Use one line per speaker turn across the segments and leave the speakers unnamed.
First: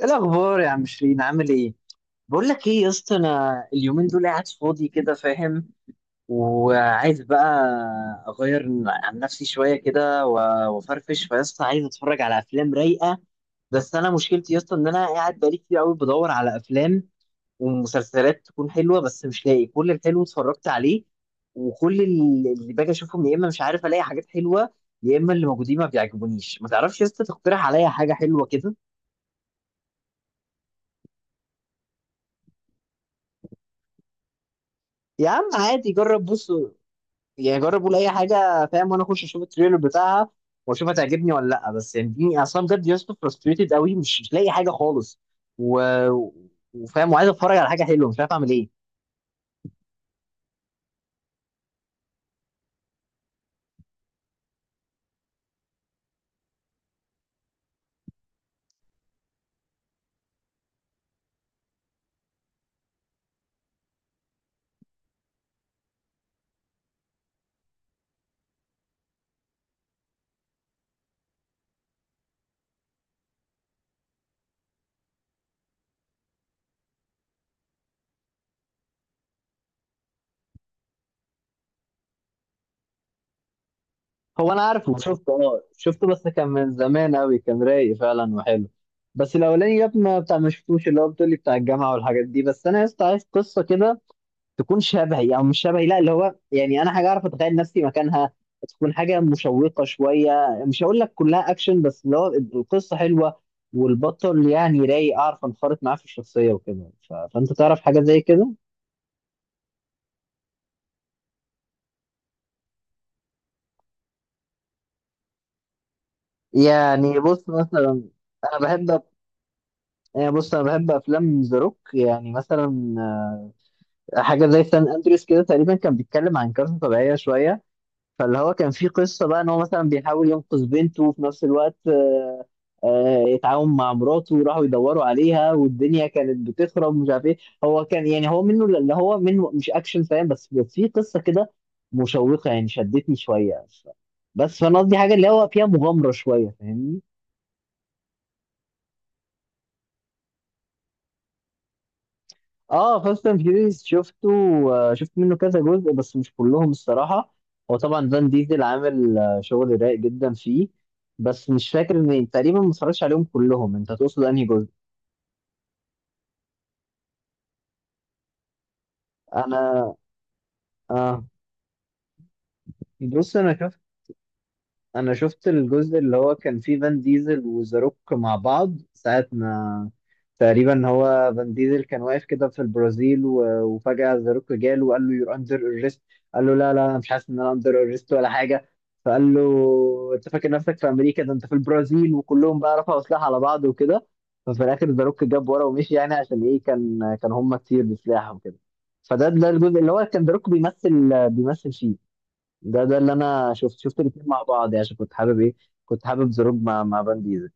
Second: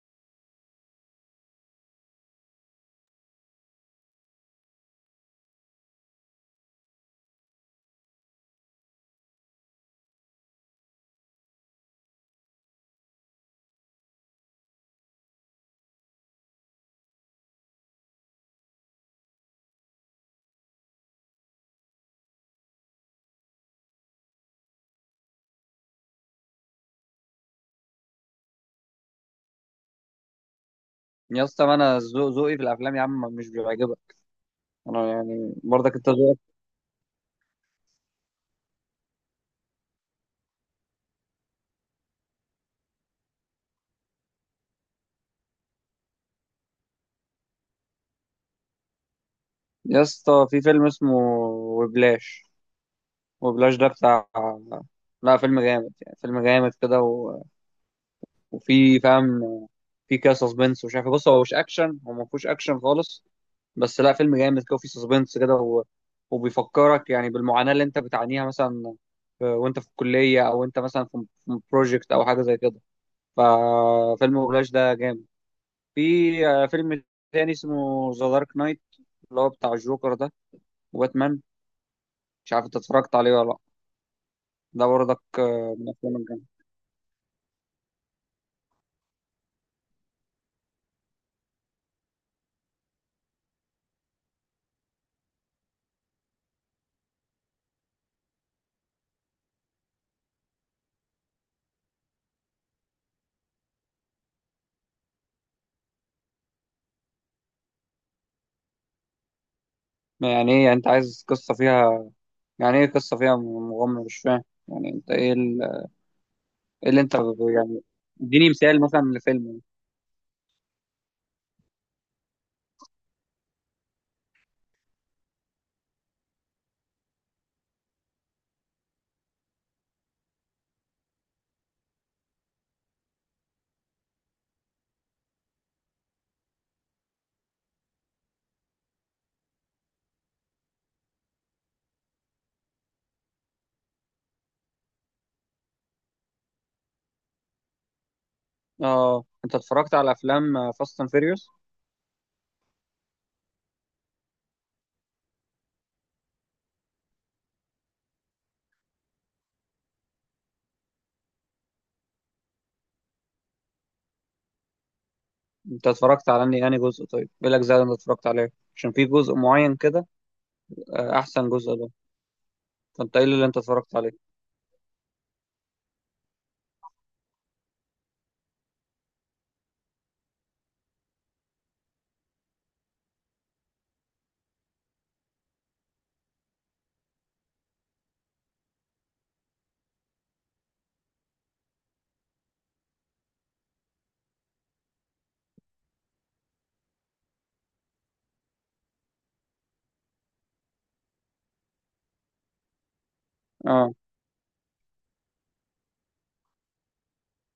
ايه الاخبار يا عم شيرين؟ عامل ايه؟ بقول لك ايه يا اسطى، انا اليومين دول قاعد فاضي كده، فاهم، وعايز بقى اغير عن نفسي شويه كده وافرفش، فيا اسطى عايز اتفرج على افلام رايقه. بس انا مشكلتي يا اسطى ان انا قاعد بقالي كتير قوي بدور على افلام ومسلسلات تكون حلوه، بس مش لاقي، كل الحلو اتفرجت عليه، وكل اللي باجي اشوفهم يا اما مش عارف الاقي حاجات حلوه، يا اما اللي موجودين ما بيعجبونيش. ما تعرفش يا اسطى تقترح عليا حاجه حلوه كده؟
يا اسطى ما انا ذوقي في الافلام يا عم مش بيعجبك. انا
يا عم
يعني
عادي،
برضك انت
جرب،
ذوقك.
بص، يعني جرب قول اي حاجه، فاهم، وانا اخش اشوف التريلر بتاعها واشوف هتعجبني ولا لا، بس يعني اديني اصلا بجد يا اسطى فرستريتد قوي، مش لاقي حاجه خالص و... وفاهم، وعايز اتفرج على حاجه حلوه مش عارف اعمل ايه.
يا اسطى في فيلم اسمه وبلاش. ده بتاع، لا فيلم جامد يعني فيلم جامد كده وفي فاهم، في كده سسبنس ومش عارف إيه. بص هو مش اكشن هو ما فيهوش اكشن خالص، بس لا فيلم جامد كده وفي سسبنس كده وبيفكرك يعني بالمعاناة اللي انت بتعانيها مثلا، وانت في الكلية او انت مثلا في بروجكت او حاجة زي كده. ففيلم وبلاش ده جامد. في فيلم تاني اسمه ذا دارك نايت، اللي هو بتاع الجوكر ده وباتمان. مش عارف انت اتفرجت عليه ولا لا.
هو انا
ده
عارفه،
برضك
شفته، اه
من
شفته،
الافلام
بس
الجامده.
كان من زمان قوي، كان رايق فعلا وحلو. بس الاولاني يا ابني ما بتاع، ما شفتوش، اللي هو بتقولي بتاع الجامعه والحاجات دي، بس انا يا اسطى عايز قصه كده تكون شبهي او مش شبهي، لا اللي هو يعني انا حاجه اعرف اتخيل نفسي مكانها، تكون حاجه مشوقه شويه، مش هقول لك كلها اكشن، بس اللي هو القصه حلوه والبطل يعني رايق، اعرف انخرط معاه في الشخصيه وكده، فانت تعرف حاجه زي كده.
يعني ايه، يعني انت عايز قصه فيها؟ يعني ايه قصه فيها مغامره؟ مش فاهم يعني انت ايه ايه اللي انت
يعني بص
يعني
مثلا،
اديني
انا
مثال
بحب
مثلا لفيلم.
انا بحب افلام ذا روك، يعني مثلا حاجه زي سان اندريس كده، تقريبا كان بيتكلم عن كارثه طبيعيه شويه، فاللي هو كان في قصه بقى ان هو مثلا بيحاول ينقذ بنته، وفي نفس الوقت يتعاون مع مراته، وراحوا يدوروا عليها، والدنيا كانت بتخرب مش عارف ايه. هو كان، يعني هو منه، اللي هو منه مش اكشن، فاهم، بس في قصه كده مشوقه يعني شدتني شويه، بس فانا قصدي حاجه اللي هو فيها مغامره شويه، فاهمني.
اه، انت اتفرجت على افلام فاست اند فيريوس؟
اه فاست اند فيوريوس شفته، آه، شفت منه كذا جزء بس مش كلهم الصراحه، هو طبعا فان ديزل عامل شغل رايق جدا فيه، بس مش فاكر ان تقريبا ما اتفرجتش عليهم كلهم، انت تقصد انهي جزء؟
انت اتفرجت على اني يعني جزء؟ طيب ايه الاجزاء اللي انت اتفرجت عليها؟ عشان في جزء
انا،
معين كده،
اه،
احسن جزء ده. فانت ايه
بص
اللي انت اتفرجت عليه؟
انا شفت الجزء اللي هو كان فيه فان ديزل وذا روك مع بعض، ساعة ما تقريبا هو فان ديزل كان واقف كده في البرازيل وفجأة ذا روك جاله وقال له يور اندر اريست، قال له لا لا انا مش حاسس ان انا اندر اريست ولا حاجة، فقال له انت فاكر نفسك في امريكا؟ ده انت في البرازيل، وكلهم بقى رفعوا سلاح على بعض وكده، ففي الاخر ذا روك جاب ورا ومشي، يعني عشان ايه؟ كان هم كتير بسلاح وكده، فده الجزء اللي هو كان ذا روك بيمثل بيمثل فيه. ده اللي انا
اه،
شفت الاثنين مع بعض، يعني عشان كنت حابب ايه، كنت حابب زروب مع فان ديزل،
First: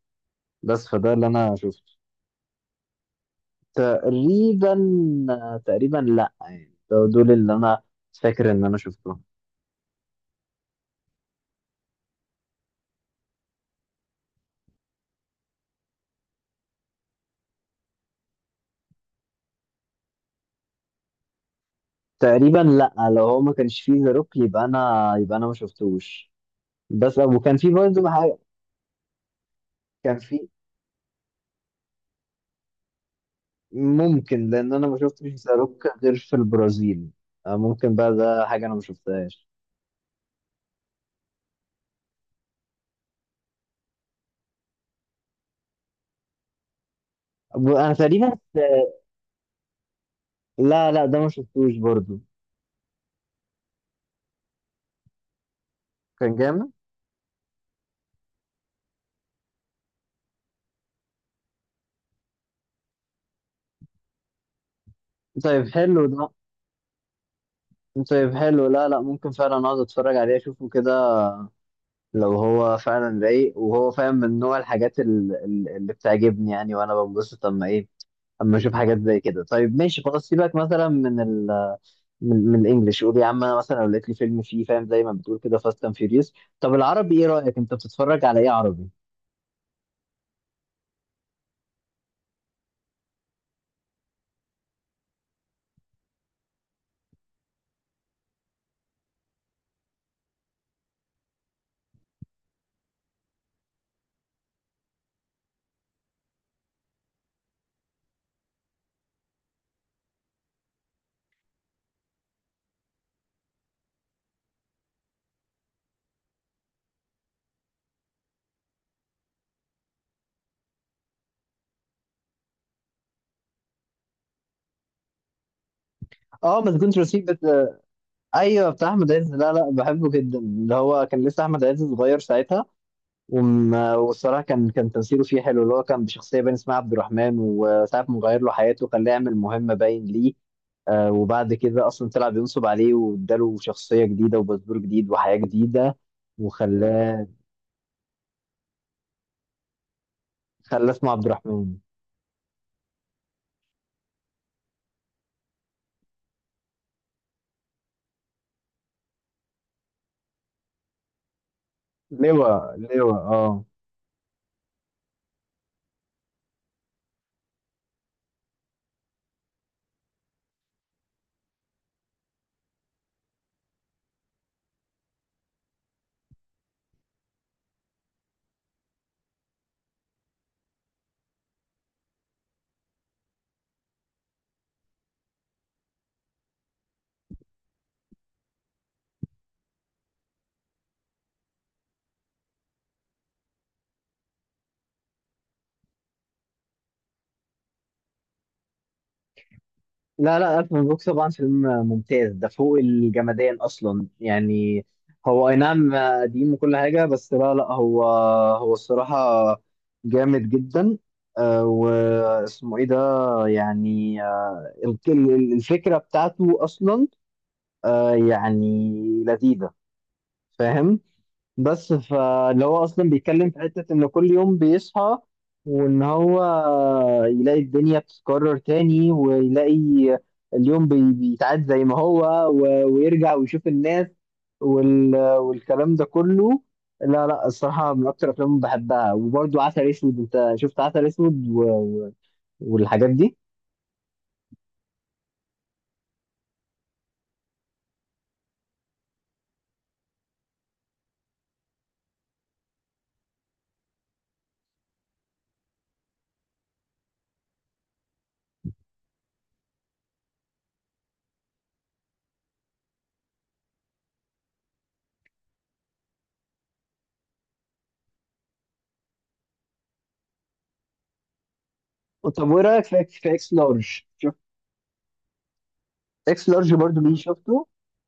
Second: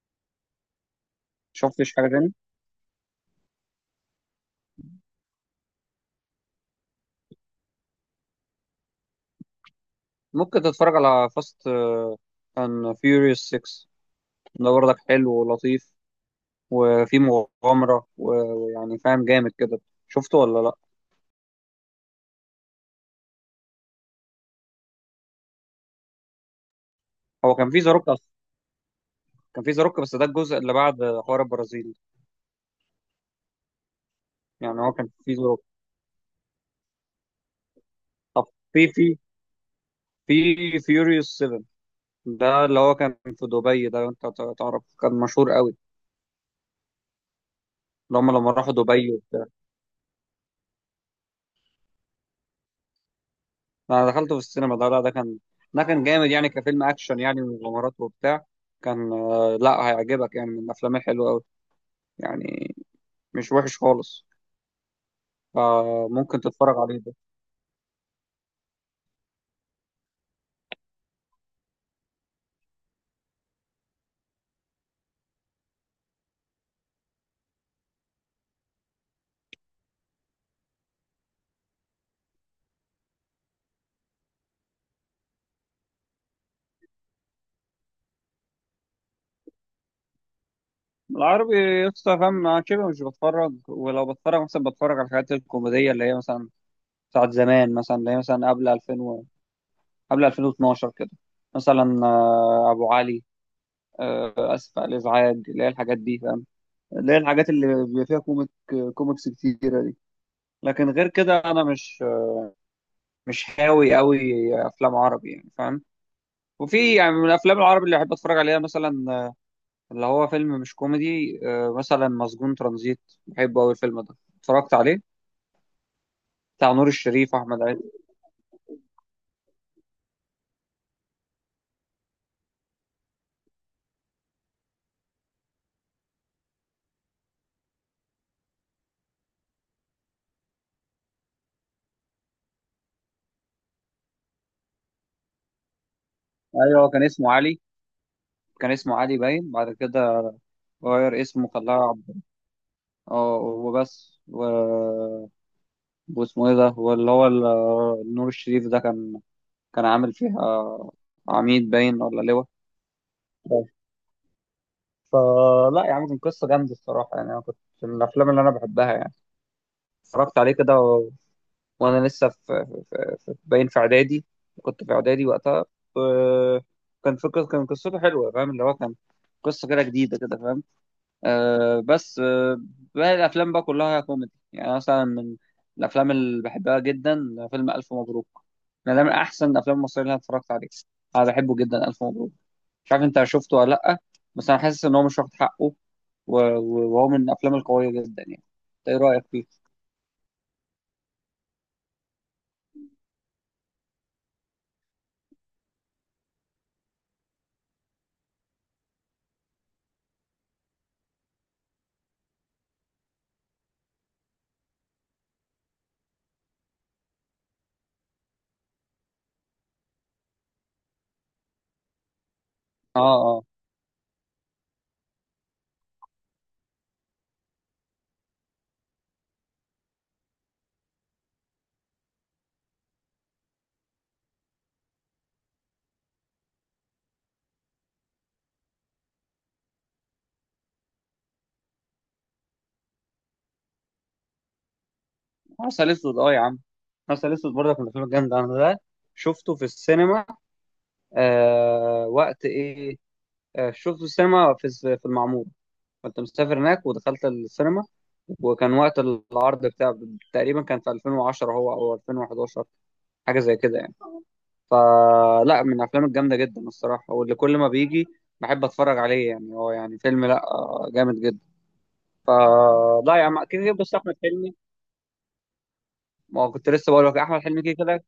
بس فده اللي انا
شفتش
شفته.
حاجه تاني؟
تقريبا تقريبا لا، يعني دول اللي انا فاكر ان انا شفتهم.
ممكن تتفرج على فاست اند فيوريوس 6، ده برضك حلو ولطيف وفي مغامرة ويعني فاهم جامد كده. شفته ولا لا؟
تقريبا لا، لو هو ما كانش فيه زروك يبقى انا ما شفتوش، بس
هو
وكان في
كان في زاروك
برضه
اصلا؟
حاجه.
كان في زاروك بس
كان
ده
في.
الجزء اللي بعد حوار البرازيل.
ممكن، لان
يعني
انا
هو
ما
كان
شفتش
في زاروك.
زاروك غير في البرازيل. آه، ممكن بقى، ده
طب
حاجه انا ما
في في
شفتهاش.
في فيوريوس 7، ده اللي هو كان في دبي ده، انت تعرف كان مشهور قوي،
انا
اللي هم
تقريبا.
لما راحوا دبي.
لا لا ده ما شفتوش برضه.
انا دخلته في السينما ده. لا ده كان، ده كان جامد
كان
يعني
جامد.
كفيلم اكشن يعني ومغامرات وبتاع. كان لا هيعجبك يعني، من الافلام الحلوه قوي يعني، مش وحش خالص.
طيب حلو ده.
فممكن تتفرج عليه ده.
طيب حلو، لا لا ممكن فعلا اقعد اتفرج عليه اشوفه كده، لو هو فعلا رايق، وهو فاهم من نوع الحاجات اللي بتعجبني يعني، وانا بنبسط اما اشوف حاجات زي كده. طيب ماشي خلاص، سيبك مثلا من الانجليش، قول يا عم، انا مثلا لو لقيت لي فيلم فيه فاهم زي ما بتقول كده، فاست اند فيوريوس. طب العربي ايه رايك؟ انت بتتفرج على ايه عربي؟
العربي لسه فاهم، أنا شبه مش بتفرج، ولو بتفرج مثلا بتفرج على الحاجات الكوميديه اللي هي مثلا بتاعت زمان، مثلا اللي هي مثلا قبل 2000 قبل 2012 كده، مثلا ابو علي، اسف على الازعاج، اللي هي الحاجات دي فاهم، اللي هي الحاجات اللي بيبقى فيها كوميك كوميكس كتيره دي. لكن غير كده انا مش هاوي قوي افلام عربي يعني فاهم. وفي يعني من الافلام العربي اللي بحب اتفرج عليها، مثلا اللي هو فيلم مش كوميدي، مثلا مسجون ترانزيت، بحبه قوي الفيلم ده، اتفرجت عليه،
اه،
بتاع
ما
نور
تكونش رسيب
الشريف واحمد عز.
ايوه بتاع احمد عز، لا لا بحبه جدا، اللي هو كان لسه احمد عز صغير ساعتها، والصراحه كان تمثيله فيه حلو، اللي هو كان بشخصيه باين اسمها عبد الرحمن، وساعه ما غير له حياته خلاه يعمل مهمه باين ليه، وبعد كده اصلا طلع بينصب عليه واداله شخصيه جديده وباسبور جديد وحياه جديده،
ايوه، هو كان
وخلاه،
اسمه علي، كان اسمه علي باين بعد كده
خلاه اسمه
غير
عبد
اسمه
الرحمن.
خلاه عبد. اه وبس واسمه ايه ده، واللي هو نور الشريف ده كان كان عامل فيها عميد باين ولا لواء.
لواء لواء، اه.
فلا يا عم كان قصة جامدة الصراحة يعني، أنا كنت من الأفلام اللي أنا بحبها يعني. اتفرجت عليه كده وانا لسه في, باين في اعدادي، كنت في اعدادي وقتها. آه، كان فكرة، كان قصته حلوه فاهم، اللي هو كان قصه كده جديده كده فاهم. آه بس آه باقي الافلام بقى كلها كوميدي، يعني مثلا من الافلام اللي بحبها جدا فيلم الف مبروك. انا ده من احسن الافلام المصريه اللي انا اتفرجت عليها. انا بحبه جدا الف مبروك. مش عارف انت شفته ولا لا، بس انا حاسس ان هو مش واخد حقه، وهو من الافلام القويه جدا يعني. إنت ايه رايك فيه؟
لا لا ألف مبروك طبعا فيلم ممتاز، ده فوق الجمدان أصلا يعني، هو أي نعم قديم وكل حاجة، بس لا لا هو الصراحة جامد جدا، واسمه إيه ده، يعني الفكرة بتاعته أصلا يعني لذيذة، فاهم، بس فاللي هو
اه،
اصلا
اه.
بيتكلم في حته ان كل يوم بيصحى، وان هو يلاقي الدنيا بتتكرر تاني ويلاقي اليوم بيتعاد زي ما هو، ويرجع ويشوف الناس والكلام ده كله، لا لا الصراحه من اكتر الافلام اللي بحبها، وبرده عسل اسود، انت شفت عسل اسود والحاجات دي.
عسل اسود، اه يا عم، عسل اسود برضك من الافلام الجامده، انا ده شفته في السينما. وقت ايه؟ شفته في السينما في في المعموره. كنت مسافر هناك ودخلت السينما، وكان وقت العرض بتاع تقريبا كان في 2010 هو او 2011، حاجه زي كده يعني. فلا من الافلام الجامده جدا الصراحه، واللي كل ما بيجي بحب اتفرج عليه يعني هو، يعني فيلم لا جامد جدا.
طب وايه رايك
فلا
في
يا عم
اكس
كده كده
لارج؟
بس احمد
شفت
حلمي. ما
اكس
هو كنت
لارج
لسه
برضه؟
بقول
ليه
لك، احمد حلمي
شفته؟
كده كده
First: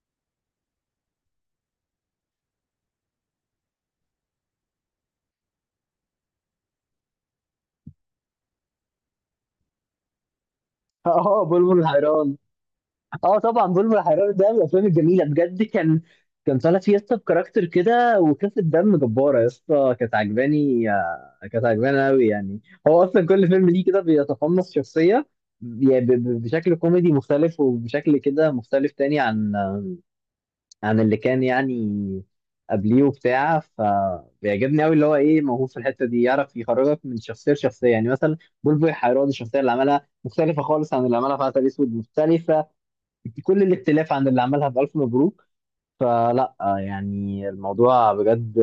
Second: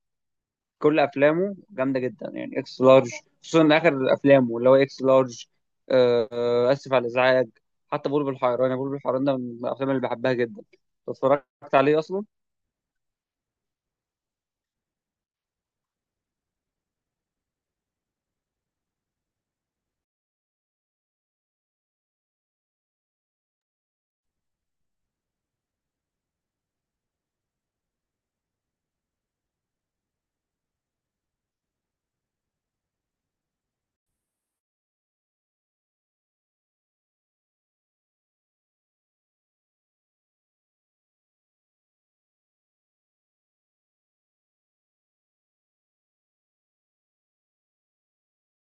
كل افلامه جامده جدا يعني، اكس لارج خصوصا اخر افلامه اللي هو اكس لارج. اسف على الازعاج. حتى بلبل الحيران، بلبل الحيران ده من الافلام اللي بحبها جدا،
اه،
اتفرجت
بلبل
عليه اصلا.
حيران. اه طبعا بلبل حيران ده من الافلام الجميله بجد، كان طالع فيه يا اسطى بكاركتر كده وخفه دم جباره يا اسطى، كانت عجباني قوي يعني، هو اصلا كل فيلم ليه كده بيتقمص شخصيه، يعني بشكل كوميدي مختلف وبشكل كده مختلف تاني عن اللي كان يعني قبليه وبتاع، فبيعجبني قوي اللي هو ايه، موهوب في الحته دي، يعرف يخرجك من شخصيه لشخصيه، يعني مثلا بلبل حيران الشخصيه اللي عملها مختلفه خالص عن اللي عملها في عسل اسود، مختلفه كل الاختلاف عن اللي عملها في ألف مبروك، فلا يعني الموضوع بجد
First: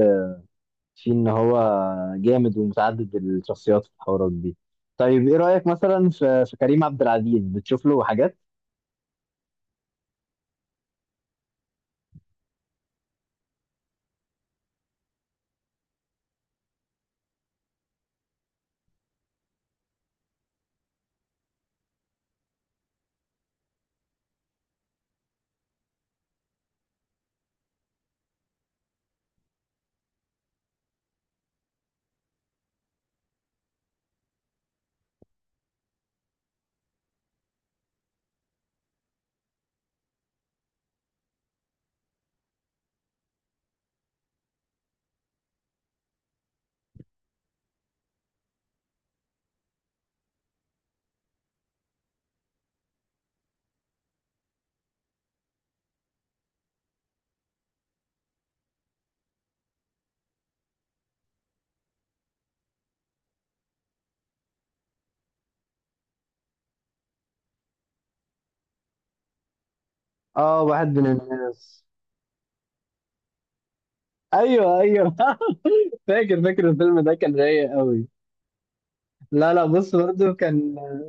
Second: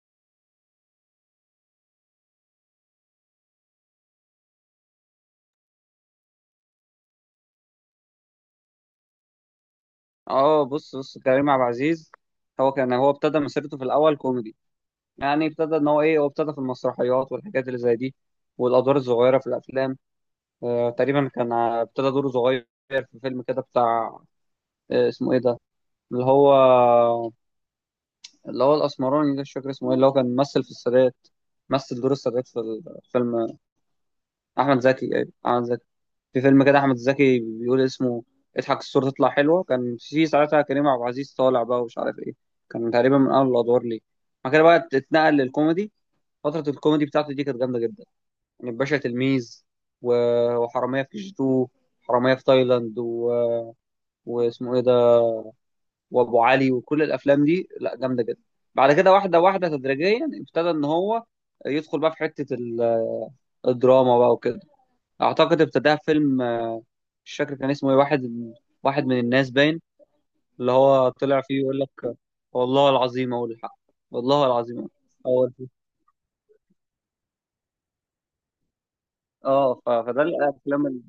فيه إن هو جامد ومتعدد الشخصيات والحوارات دي. طيب إيه رأيك مثلا في كريم عبد العزيز؟ بتشوف له حاجات؟
اه بص بص كريم عبد العزيز، هو كان هو ابتدى مسيرته في الاول كوميدي، يعني ابتدى ان هو ايه، هو ابتدى في المسرحيات والحاجات اللي زي دي والادوار الصغيره في الافلام. تقريبا كان ابتدى دوره صغير في فيلم كده بتاع، اسمه ايه ده، اللي هو اللي هو الاسمراني ده مش فاكر اسمه ايه، اللي هو كان ممثل في السادات، مثل دور السادات في فيلم احمد زكي. ايوه احمد زكي، في فيلم كده احمد زكي بيقول اسمه اضحك الصورة تطلع حلوة، كان في ساعتها كريم عبد العزيز طالع بقى ومش عارف ايه. كان تقريبا من اول الادوار ليه. بعد كده بقى اتنقل للكوميدي. فترة الكوميدي بتاعته دي كانت جامدة جدا، يعني باشا تلميذ وحرامية في كي جي 2، حرامية في تايلاند واسمه ايه ده، وابو علي، وكل الافلام دي لا جامده جدا. بعد كده واحده واحده تدريجيا ابتدى ان هو يدخل بقى في حته الدراما بقى وكده. اعتقد ابتداها في فيلم مش فاكر كان اسمه ايه، واحد، واحد من الناس باين.
آه
اللي
واحد من
هو طلع فيه يقول
الناس.
لك والله العظيم اقول الحق، والله
أيوه
العظيم
أيوه
اقول الحق.
فاكر فاكر الفيلم ده، كان رايق قوي. لا لا
اه
بص
فده
برضه كان،
الافلام اللي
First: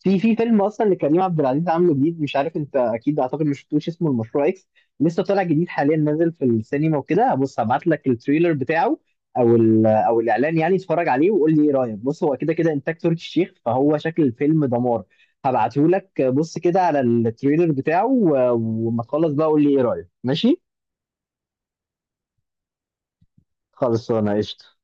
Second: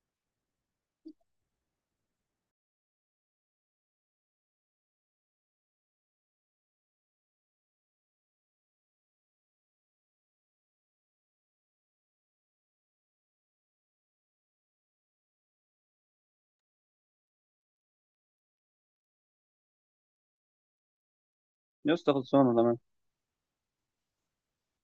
في فيلم اصلا لكريم عبد العزيز عامله جديد، مش عارف انت اكيد، اعتقد ما شفتوش، اسمه المشروع اكس، لسه طالع جديد حاليا نازل في السينما وكده، بص هبعت لك التريلر بتاعه او الاعلان يعني، اتفرج عليه وقول لي ايه رايك، بص هو كده كده انتاج تركي الشيخ، فهو شكل الفيلم دمار، هبعته لك بص كده على التريلر بتاعه، وما تخلص بقى قول لي ايه رايك، ماشي.
يسطا خلصانه تمام
خلص انا قشطه.